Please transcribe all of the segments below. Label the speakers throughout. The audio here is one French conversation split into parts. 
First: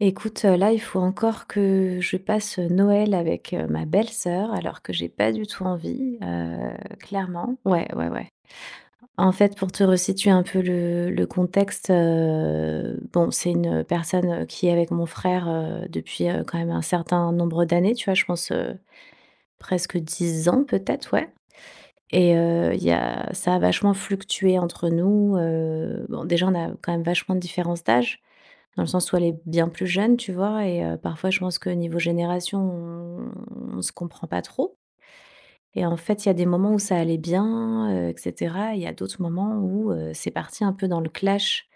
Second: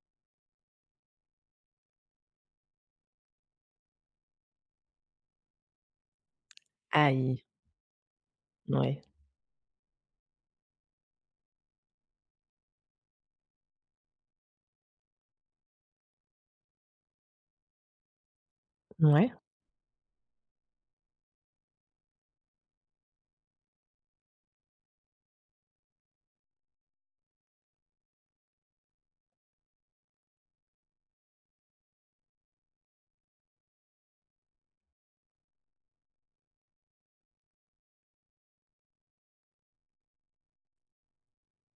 Speaker 1: Écoute, là, il faut encore que je passe, Noël avec, ma belle-sœur, alors que j'ai pas du tout envie,
Speaker 2: Aïe,
Speaker 1: clairement. Ouais, ouais, ouais.
Speaker 2: ouais,
Speaker 1: En fait, pour te resituer un peu le contexte, bon, c'est une, personne, qui est avec mon frère, depuis, quand même un certain nombre d'années, tu vois? Je pense,
Speaker 2: ouais.
Speaker 1: presque 10 ans peut-être, ouais et il y a ça a vachement fluctué entre nous, bon, déjà, on a quand même vachement de différence d'âge. Dans le sens où elle est bien plus jeune, tu vois? Et parfois je pense que niveau génération, on se comprend pas trop et en fait, il y a des moments où ça allait bien, et cetera. Il y a d'autres moments où, c'est parti un peu dans le clash,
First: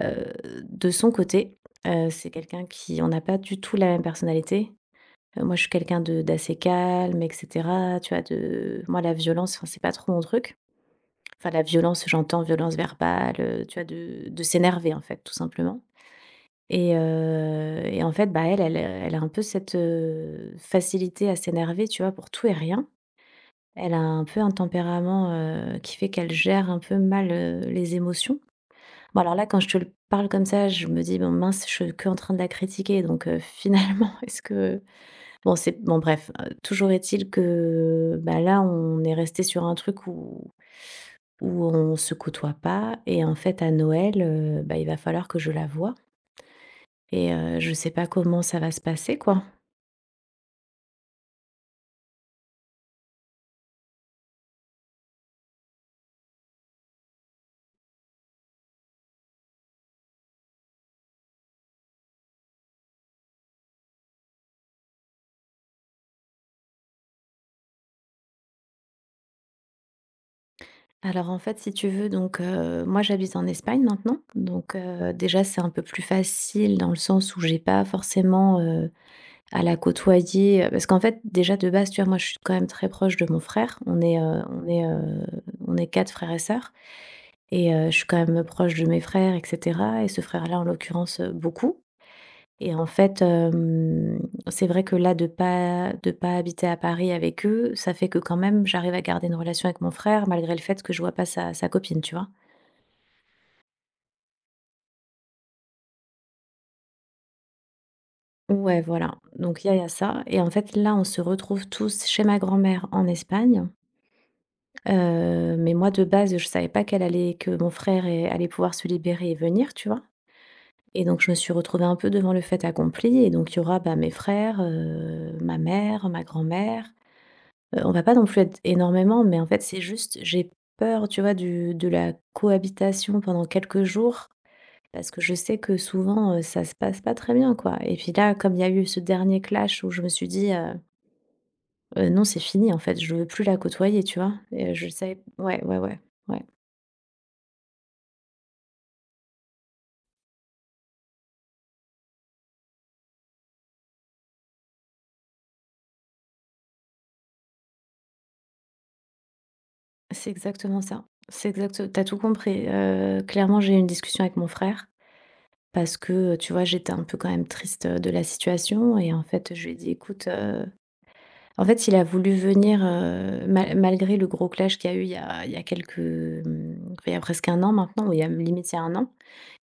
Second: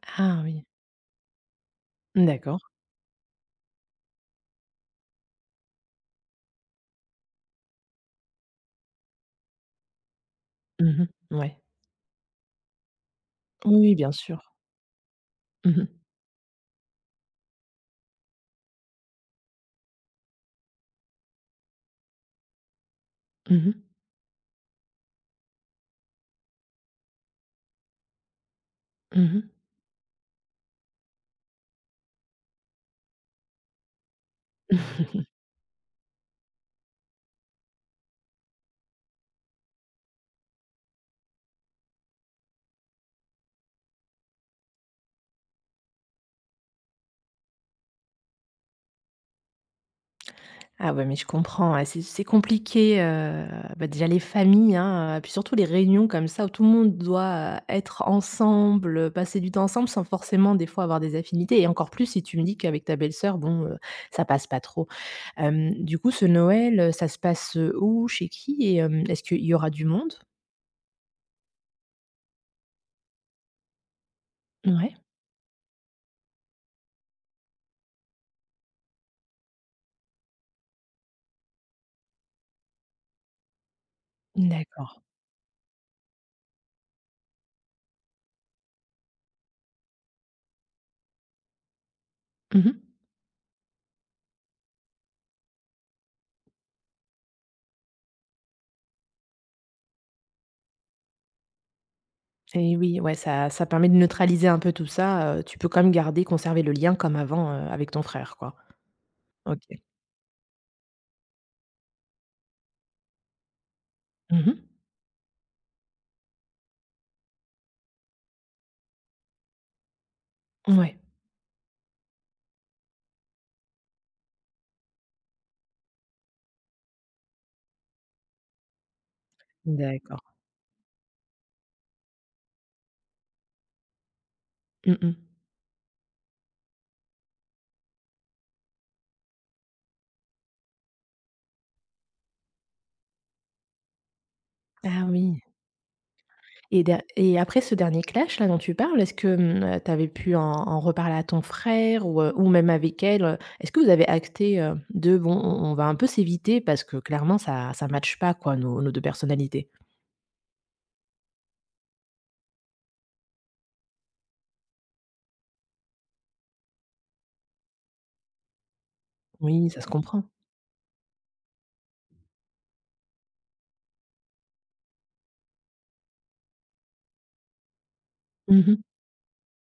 Speaker 1: heu,
Speaker 2: Ah oui,
Speaker 1: de son côté. C'est
Speaker 2: d'accord.
Speaker 1: quelqu'un qui on n'a pas du tout la même personnalité. Moi, je suis quelqu'un de d'assez calme et cetera, tu vois? De Moi, la violence, enfin, c'est pas trop mon truc.
Speaker 2: Mmh,
Speaker 1: Enfin,
Speaker 2: ouais.
Speaker 1: la violence, j'entends violence verbale, tu
Speaker 2: Oui,
Speaker 1: vois?
Speaker 2: oui, bien
Speaker 1: De
Speaker 2: sûr.
Speaker 1: de s'énerver, en fait, tout
Speaker 2: Mmh
Speaker 1: simplement.
Speaker 2: mh,
Speaker 1: Et en fait, bah, elle a un peu cette, facilité à s'énerver, tu vois, pour tout et rien.
Speaker 2: mmh.
Speaker 1: Elle a un peu un tempérament, qui fait qu'elle gère un peu mal, les émotions. Bon, alors là, quand je te le parle comme ça, je me dis: «Bon mince, je suis qu'en train de la critiquer», donc finalement, est-ce que bon, c'est bon, bref, toujours est-il que, bah, là, on est resté sur un truc où on se côtoie pas et en fait, à Noël, bah, il va falloir que je la voie et je sais pas comment ça va se passer, quoi.
Speaker 2: Ah ouais, mais je comprends, ouais, c'est compliqué, bah, déjà les familles, hein, puis surtout les réunions comme ça où tout le monde doit, être ensemble, passer du temps ensemble sans forcément des fois avoir des affinités et encore plus si tu me dis qu'avec ta belle-sœur, bon, ça passe pas trop. Du coup ce Noël, ça se passe, où? Chez qui? Et est-ce qu'il y aura du monde?
Speaker 1: Alors en fait, si tu veux, donc moi j'habite en Espagne maintenant, donc
Speaker 2: Ouais,
Speaker 1: déjà c'est un peu plus facile dans le sens où j'ai pas forcément, à la côtoyer, parce qu'en fait déjà de base, tu vois, moi je suis quand même très proche de mon frère. On est, heu, on est, heu,
Speaker 2: d'accord.
Speaker 1: on est 4 frères et sœurs et je suis quand même proche de mes frères et cetera et ce frère-là en l'occurrence, beaucoup. Et
Speaker 2: Mmh.
Speaker 1: en fait, c'est vrai que là, de pas habiter à Paris avec eux, ça fait que quand même, j'arrive à garder une relation avec mon frère malgré le fait que je vois pas sa copine, tu vois?
Speaker 2: Et oui, ouais, ça permet de neutraliser un peu tout ça, tu peux quand même garder conserver le lien comme avant, avec ton frère, quoi.
Speaker 1: Ouais, voilà,
Speaker 2: OK.
Speaker 1: donc il y a ça et en fait, là, on se retrouve tous chez ma grand-mère en Espagne,
Speaker 2: Mmh.
Speaker 1: mais moi, de base, je savais pas qu'elle allait que mon frère est allait pouvoir se libérer et venir, tu vois?
Speaker 2: Ouais,
Speaker 1: Et donc je me suis retrouvée un peu devant le fait accompli et donc il y aura, bah, mes frères, ma mère, ma grand-mère. On va pas non plus être énormément, mais en fait, c'est juste,
Speaker 2: d'accord.
Speaker 1: j'ai peur, tu vois, du de la cohabitation pendant quelques jours
Speaker 2: Mmh
Speaker 1: parce
Speaker 2: mh.
Speaker 1: que je sais que souvent, ça se passe pas très bien, quoi. Et puis là, comme il y a eu ce dernier clash où je me suis dit: Non, c'est fini, en fait, je veux plus la côtoyer», tu vois? Et je
Speaker 2: Ah
Speaker 1: savais
Speaker 2: oui
Speaker 1: ouais, ouais, ouais, ouais,
Speaker 2: et après ce dernier clash là dont tu parles, est-ce que, tu avais pu en reparler à ton frère ou même avec elle? Est-ce que vous avez acté, de: «Bon, on va un peu s'éviter parce que clairement ça matche pas quoi nos 2 personnalités»?
Speaker 1: c'est exactement ça. C'est exact. T'as tout compris, clairement, j'ai eu une discussion avec mon frère parce que, tu vois, j'étais un peu quand même triste, de la situation et en fait, je
Speaker 2: Oui,
Speaker 1: lui ai
Speaker 2: ça se
Speaker 1: dit:
Speaker 2: comprend.
Speaker 1: «Écoute, En fait, il a voulu venir, malgré le gros clash qu'il y a eu il y a quelques, il y a presque 1 an maintenant, ou il y a limite il y
Speaker 2: Mmh.
Speaker 1: a 1 an.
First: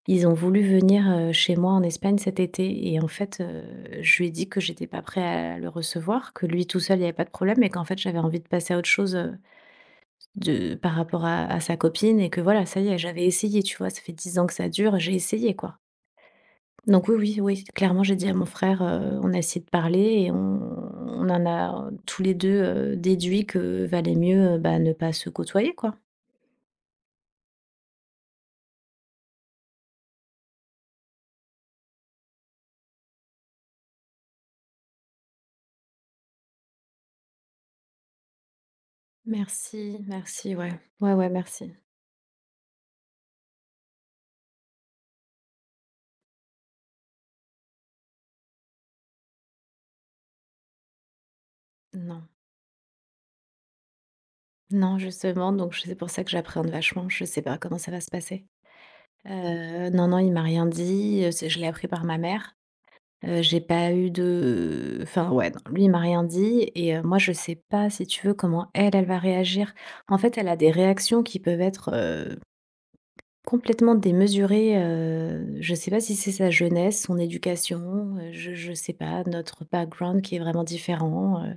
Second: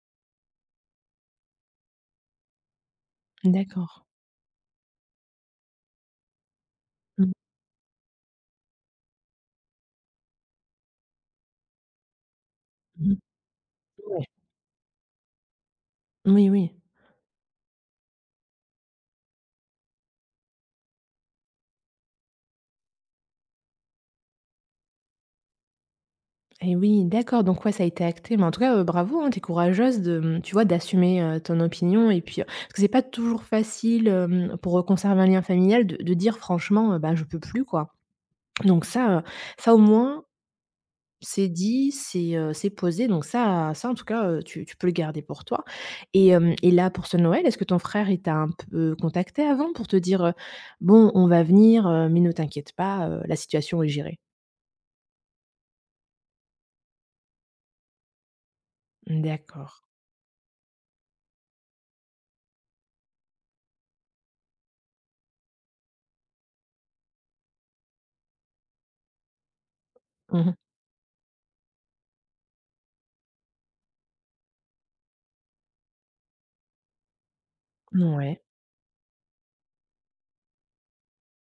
Speaker 1: Ils ont voulu venir, chez moi en Espagne cet été et en fait,
Speaker 2: D'accord.
Speaker 1: je lui ai dit que j'étais pas prêt à le recevoir, que lui tout seul il y avait pas de
Speaker 2: Mmh.
Speaker 1: problème et qu'en fait j'avais envie de passer à autre chose, de par rapport à sa copine et que voilà, ça y est,
Speaker 2: Mmh.
Speaker 1: j'avais essayé, tu vois? Ça fait
Speaker 2: Ouais.
Speaker 1: 10 ans que ça dure, j'ai essayé, quoi.
Speaker 2: Oui, oui.
Speaker 1: Donc oui, oui, oui, clairement, j'ai dit à mon frère, on a essayé de parler et on en a tous les 2 déduit que valait mieux, bah, ne pas se côtoyer, quoi.
Speaker 2: Et oui, d'accord, donc ouais, ça a été acté, mais en tout cas, bravo, hein, tu courageuse de, tu vois, d'assumer, ton opinion et puis, parce que c'est pas toujours facile, pour, conserver un lien familial de dire franchement: «Bah, je peux plus», quoi. Donc ça, ça au
Speaker 1: Merci,
Speaker 2: moins,
Speaker 1: merci, ouais. Ouais, ouais,
Speaker 2: c'est
Speaker 1: merci.
Speaker 2: dit, c'est posé, donc ça en tout cas, tu peux le garder pour toi et là, pour ce Noël, est-ce que ton frère, il t'a un peu contacté avant pour te dire: «Bon, on va venir, mais
Speaker 1: Non.
Speaker 2: ne t'inquiète pas, la situation est gérée»?
Speaker 1: Non, justement, donc je c'est pour ça que j'appréhende vachement, je sais pas comment ça va se passer.
Speaker 2: D'accord.
Speaker 1: Non, non, il m'a rien dit, c'est je l'ai appris par ma mère. J'ai pas eu de enfin, ouais, non, lui, il m'a rien dit et moi, je sais pas, si tu veux, comment elle, elle va réagir. En fait, elle
Speaker 2: Mmh.
Speaker 1: a des réactions qui peuvent être, complètement démesuré. Je sais pas si c'est sa jeunesse, son
Speaker 2: Ouais.
Speaker 1: éducation,
Speaker 2: Mouais.
Speaker 1: je sais pas, notre background qui est vraiment différent,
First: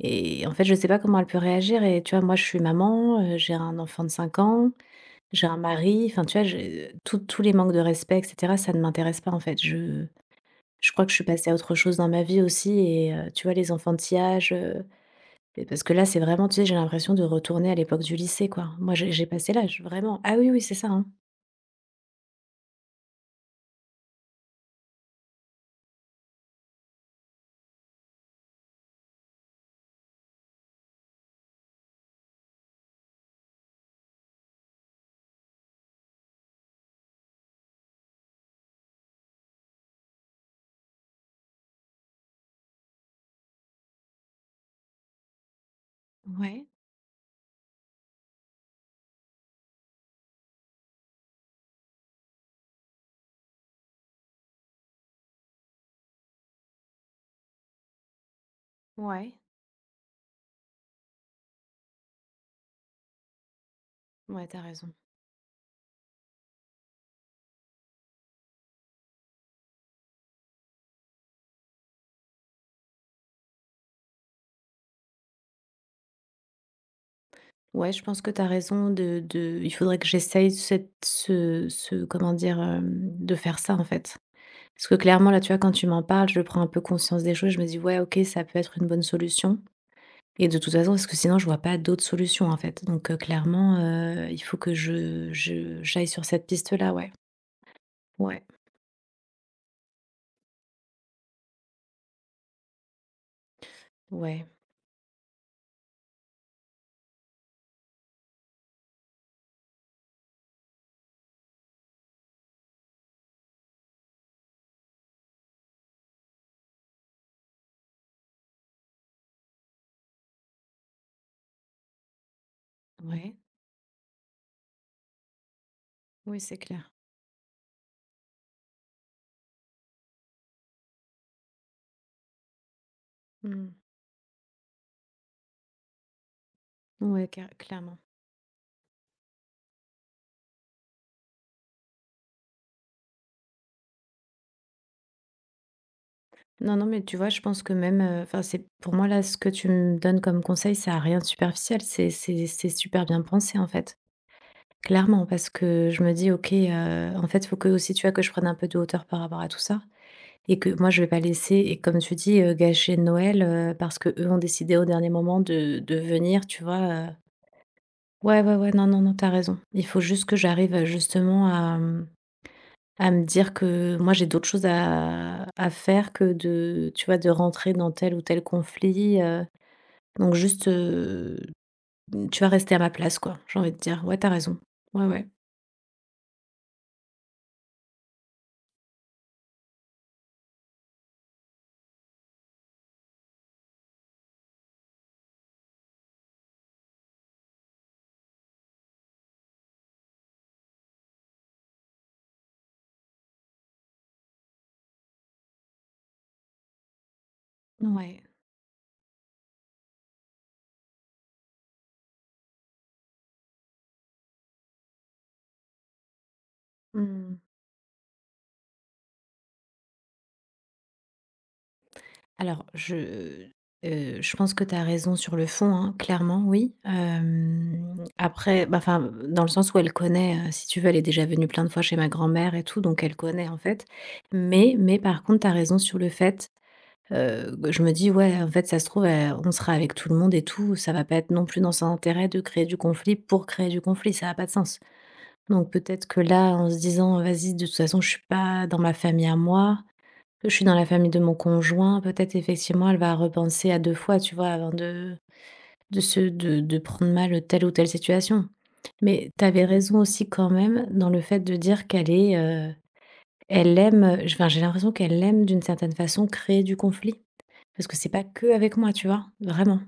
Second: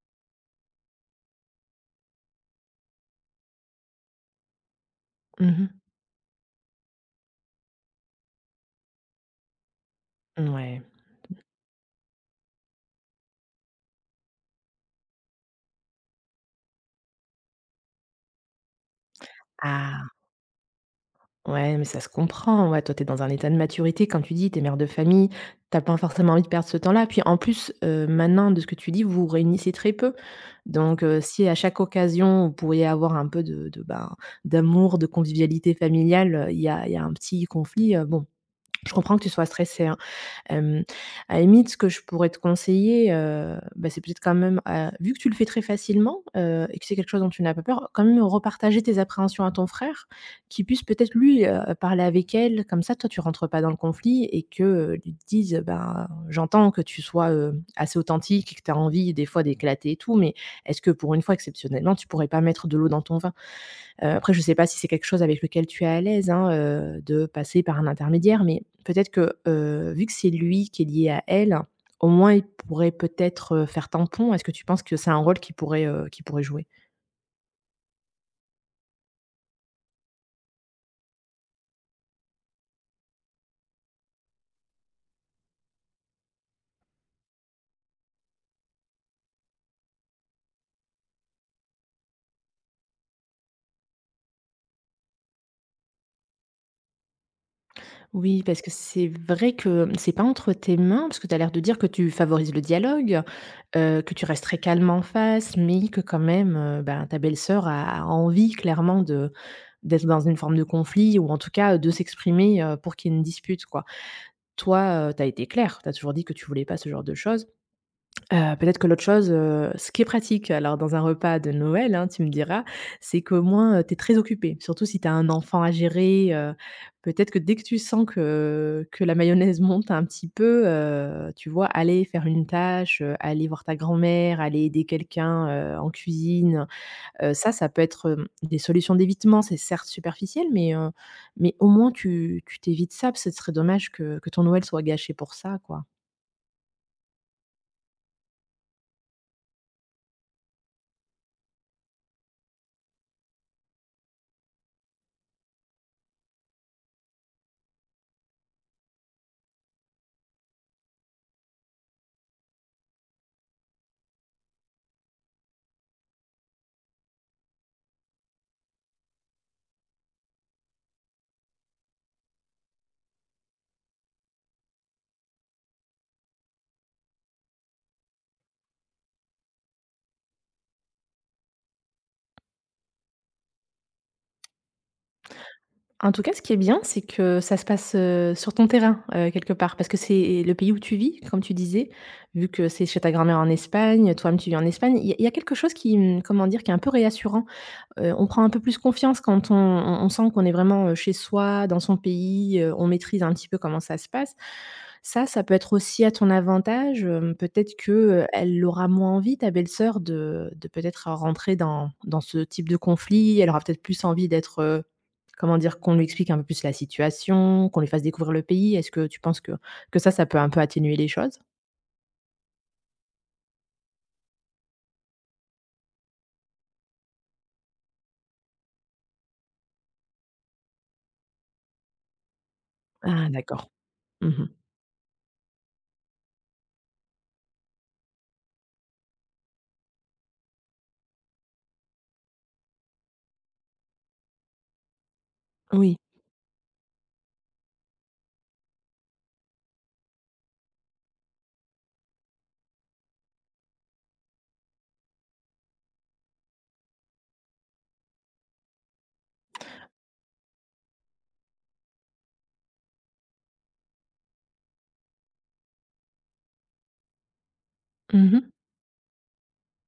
Speaker 1: et en fait, je sais pas comment elle peut réagir et tu vois, moi, je suis maman, j'ai un enfant de 5 ans, j'ai un
Speaker 2: Mmh.
Speaker 1: mari, enfin, tu vois, j'ai tous les manques de respect et cetera, ça ne m'intéresse pas, en fait. Je crois que je suis passée à autre chose dans ma vie aussi et tu vois, les enfantillages, et parce que là, c'est vraiment, tu sais, j'ai l'impression de retourner à l'époque du lycée, quoi. Moi, j'ai passé l'âge,
Speaker 2: Ah,
Speaker 1: vraiment. Ah oui, oui, c'est ça, hein.
Speaker 2: ouais, mais ça se comprend. Ouais, toi, t'es dans un état de maturité, quand tu dis, t'es mère de famille, t'as pas forcément envie de perdre ce temps-là. Puis en plus, maintenant, de ce que tu dis, vous vous réunissez très peu. Donc, si à chaque occasion, vous pourriez avoir un peu de, ben, d'amour, de convivialité familiale, il y a un petit conflit, bon, je comprends que tu sois stressée, hein. Hem, à la limite, ce que je pourrais te conseiller, bah, c'est peut-être quand même, vu que tu le fais très facilement,
Speaker 1: Ouais,
Speaker 2: et que c'est quelque chose dont tu n'as pas peur, quand même repartager tes appréhensions à ton frère, qui puisse peut-être lui, parler avec elle. Comme ça, toi, tu rentres pas dans le conflit et que, lui te dise: «Ben, j'entends que tu sois, assez authentique et que tu as envie des
Speaker 1: ouais.
Speaker 2: fois d'éclater et tout, mais est-ce que pour une fois, exceptionnellement, tu pourrais pas mettre de l'eau dans ton vin?» Après je ne
Speaker 1: Ouais,
Speaker 2: sais
Speaker 1: t'as
Speaker 2: pas si c'est
Speaker 1: raison.
Speaker 2: quelque chose avec lequel tu es à l'aise, hein, de passer par un intermédiaire, mais peut-être que, vu que c'est lui qui est lié à elle, au moins il pourrait peut-être, faire tampon. Est-ce que tu penses que c'est un rôle qui pourrait, qu'il pourrait jouer?
Speaker 1: Ouais, je pense que t'as raison de il faudrait que j'essaye cette ce ce comment dire, de faire ça, en fait. Parce que clairement, là, tu vois, quand tu m'en parles, je prends un peu conscience des choses, je me dis: «Ouais, OK, ça peut être une bonne solution» et de toute façon, parce que sinon je vois pas d'autres solutions, en fait. Donc clairement, il faut que je j'aille sur cette piste-là, ouais.
Speaker 2: Oui,
Speaker 1: Ouais,
Speaker 2: parce que c'est vrai que c'est pas entre tes mains, parce que tu as l'air de dire que tu favorises le dialogue, que tu restes
Speaker 1: ouais,
Speaker 2: très calme en face, mais que quand même, ben, ta belle-sœur a envie clairement de d'être dans une forme de conflit ou en tout cas, de s'exprimer, pour qu'il y ait une dispute, quoi. Toi, tu as été clair, tu as toujours dit que tu voulais pas ce genre de choses. Peut-être que l'autre chose, ce qui est pratique alors dans un repas de Noël, hein, tu me diras, c'est
Speaker 1: ouais.
Speaker 2: qu'au moins, tu es très occupé. Surtout si tu as un enfant à gérer,
Speaker 1: Oui, c'est clair.
Speaker 2: peut-être que dès que tu sens que la mayonnaise monte un petit peu, tu vois, aller faire une tâche, aller voir
Speaker 1: Mmh.
Speaker 2: ta grand-mère, aller aider quelqu'un, en cuisine.
Speaker 1: Ouais, car
Speaker 2: Ça, ça peut
Speaker 1: clairement.
Speaker 2: être, des solutions d'évitement. C'est certes superficiel, mais au moins tu t'évites ça, parce que ce serait dommage que ton Noël soit gâché pour ça, quoi.
Speaker 1: Non, non, mais tu vois, je pense que même, enfin, c'est pour moi, là, ce que tu me donnes comme conseil, ça a rien de superficiel. C'est super bien pensé, en fait. Clairement, parce que je me dis: «OK, en fait, faut que aussi, tu vois, que je prenne un peu de hauteur par rapport à tout ça et que moi, je vais pas laisser» et comme tu dis, gâcher Noël, parce que eux ont décidé au dernier moment de venir, tu vois, heu? Ouais, ouais, ouais, non, non, non, t'as raison. Il faut juste que j'arrive, justement à me dire que moi, j'ai d'autres choses à faire que de tu vois, de rentrer dans tel ou tel conflit, donc juste, mmh, tu vas rester à ma place, quoi, j'ai envie de dire. Ouais, t'as raison. Ouais, ouais.
Speaker 2: En tout cas, ce qui est bien, c'est que ça se passe, sur ton terrain, quelque part, parce que c'est le pays où tu vis, comme tu disais, vu que c'est chez ta grand-mère en Espagne, toi-même tu vis en Espagne. Il y a quelque chose qui, comment dire, qui est un peu réassurant. On prend un peu plus confiance quand on sent qu'on est vraiment, chez soi, dans son pays, on maîtrise un petit peu comment ça se passe. Ça peut être aussi à ton avantage, peut-être que,
Speaker 1: Ouais.
Speaker 2: elle aura moins envie ta belle-sœur de peut-être, rentrer dans ce type de conflit. Elle aura peut-être plus envie d'être, comment dire? Qu'on lui explique un peu plus la
Speaker 1: Mmh.
Speaker 2: situation, qu'on lui fasse découvrir le pays. Est-ce que tu penses que ça, ça peut un peu atténuer les choses?
Speaker 1: Alors je pense que tu as raison sur le fond, hein, clairement, oui. Après, bah, enfin, dans le sens où elle connaît, si tu veux, elle est déjà venue plein de fois chez ma grand-mère et tout, donc elle
Speaker 2: Ah,
Speaker 1: connaît, en
Speaker 2: d'accord.
Speaker 1: fait,
Speaker 2: Mmh.
Speaker 1: mais par contre, tu as raison sur le fait. Je me dis: «Ouais, en fait, ça se trouve, on sera avec tout le monde et tout, ça va pas être non plus dans son intérêt de créer du conflit pour créer du conflit, ça a pas de sens». Donc
Speaker 2: Oui.
Speaker 1: peut-être que là, en se disant: «Vas-y, de toute façon, je suis pas dans ma famille à moi, que je suis dans la famille de mon conjoint», peut-être effectivement elle va repenser à 2 fois, tu vois, avant de se de prendre mal, telle ou telle situation. Mais tu avais raison aussi quand même dans le fait de dire qu'elle est, elle aime, enfin, j'ai l'impression qu'elle aime d'une certaine façon créer du conflit. Parce que c'est pas
Speaker 2: Mmh.
Speaker 1: que avec moi, tu vois? Vraiment.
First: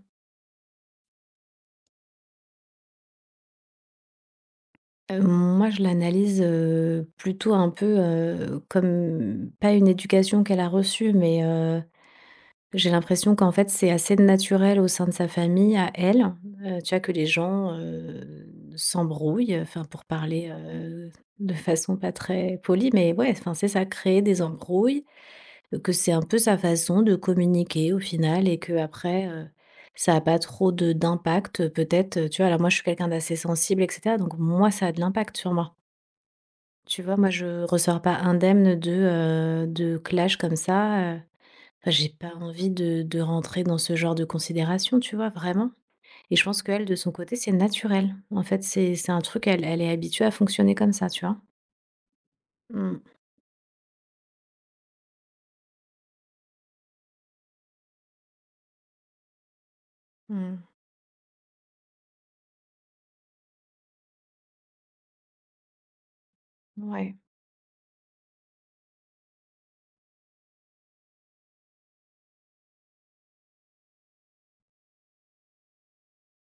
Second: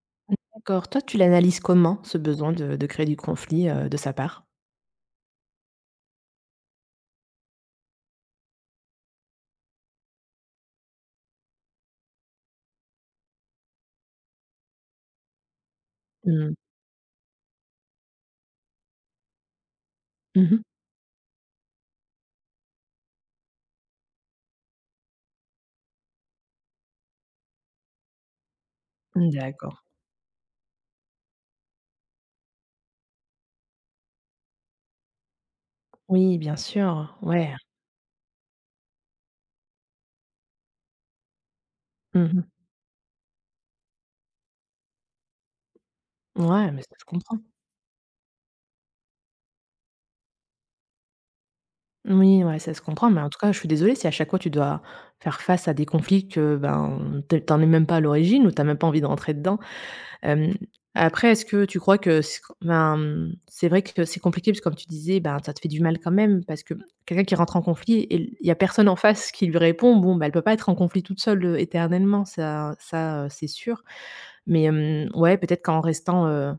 Speaker 2: D'accord. Toi, tu l'analyses comment ce besoin de créer du conflit, de sa part?
Speaker 1: Moi, je l'analyse, plutôt un peu, comme pas une éducation qu'elle a reçue, mais, j'ai l'impression qu'en fait, c'est assez naturel au sein de sa famille à elle,
Speaker 2: Mmh.
Speaker 1: tu vois? Que les gens, s'embrouillent, enfin, pour parler,
Speaker 2: Mmh.
Speaker 1: de façon pas très polie, mais ouais, enfin, c'est ça, créer des embrouilles. Que c'est un peu sa façon de communiquer au final et qu'après,
Speaker 2: D'accord.
Speaker 1: ça a pas trop de d'impact peut-être, tu vois? Alors moi je suis quelqu'un d'assez sensible et cetera, donc moi ça a de l'impact sur moi.
Speaker 2: Oui, bien
Speaker 1: Tu vois?
Speaker 2: sûr.
Speaker 1: Moi
Speaker 2: Ouais.
Speaker 1: je ressors pas indemne de clash comme ça, enfin j'ai pas
Speaker 2: Mmh.
Speaker 1: envie de rentrer dans ce genre de considération, tu vois? Vraiment. Et je pense
Speaker 2: Ouais, mais
Speaker 1: qu'elle
Speaker 2: ça
Speaker 1: de
Speaker 2: se
Speaker 1: son côté
Speaker 2: comprend.
Speaker 1: c'est naturel. En fait c'est un truc elle elle est habituée à fonctionner comme ça, tu vois?
Speaker 2: Oui, ouais, ça se
Speaker 1: Mmh,
Speaker 2: comprend, mais en tout cas, je suis désolée si à chaque fois tu dois faire face à des conflits que, ben, tu es même pas à l'origine ou t'as même pas envie de rentrer dedans. Hem,
Speaker 1: mmh.
Speaker 2: Après, est-ce que tu crois que c'est ben, c'est vrai que c'est compliqué, parce que comme tu disais, ben, ça te fait du mal quand même, parce que
Speaker 1: Ouais.
Speaker 2: quelqu'un qui rentre en conflit et il y a personne en face qui lui répond, bon, ben elle peut pas être en conflit toute seule, éternellement, ça, c'est sûr. Mais, ouais, peut-être qu'en restant,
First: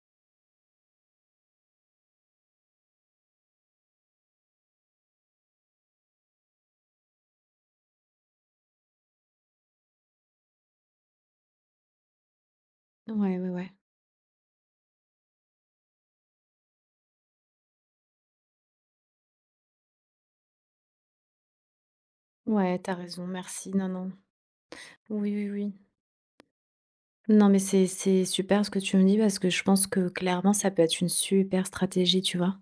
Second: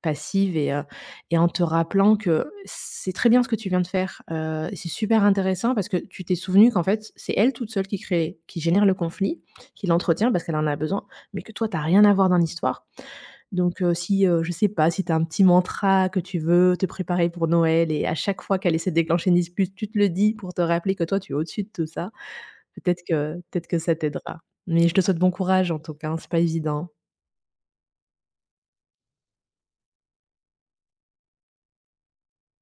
Speaker 2: passive et en te rappelant que c'est très bien ce que tu viens de faire, c'est super intéressant parce que tu t'es souvenue qu'en fait, c'est elle toute seule qui génère le conflit, qui l'entretient parce qu'elle en a besoin, mais que toi, tu as rien à voir dans l'histoire.
Speaker 1: Ouais, ouais, ouais.
Speaker 2: Donc, si, je sais pas, si tu as un petit mantra que tu veux te préparer pour Noël et à chaque fois qu'elle essaie de déclencher une dispute, tu te le dis pour te rappeler que toi, tu es au-dessus de tout ça.
Speaker 1: Ouais, tu
Speaker 2: Peut-être
Speaker 1: raison,
Speaker 2: que peut-être
Speaker 1: merci.
Speaker 2: que
Speaker 1: Non,
Speaker 2: ça
Speaker 1: non.
Speaker 2: t'aidera. Mais je te souhaite bon
Speaker 1: Oui, oui,
Speaker 2: courage
Speaker 1: oui.
Speaker 2: en tout cas, hein, c'est pas évident.
Speaker 1: Non, mais c'est super ce que tu me dis parce que je pense que clairement, ça peut être une super stratégie, tu vois?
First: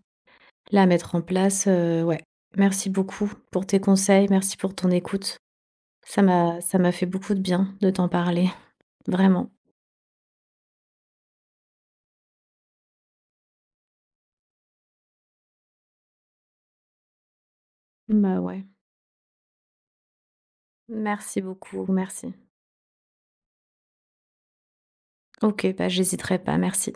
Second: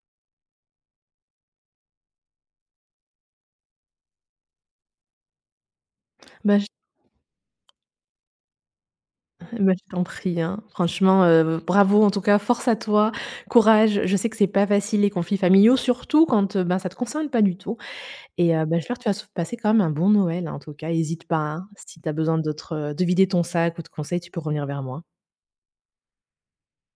Speaker 1: Là, à mettre en place, ouais. Merci beaucoup pour tes conseils, merci pour ton écoute. Ça
Speaker 2: Bah,
Speaker 1: m'a
Speaker 2: je
Speaker 1: ça m'a fait beaucoup de bien de t'en parler, vraiment.
Speaker 2: bah, je t'en prie, hein. Franchement, bravo en tout cas, force à toi, courage. Je sais que c'est pas facile les conflits familiaux, surtout quand, ben, ça te concerne pas du tout
Speaker 1: Bah,
Speaker 2: et
Speaker 1: ouais.
Speaker 2: bah, j'espère que tu vas passer quand même un bon Noël, hein, en tout cas. Hésite pas,
Speaker 1: Merci
Speaker 2: hein,
Speaker 1: beaucoup,
Speaker 2: si tu as
Speaker 1: merci.
Speaker 2: besoin d'autres, de vider ton sac ou de conseils, tu peux revenir vers moi.
Speaker 1: OK, bah, j'hésiterai pas, merci.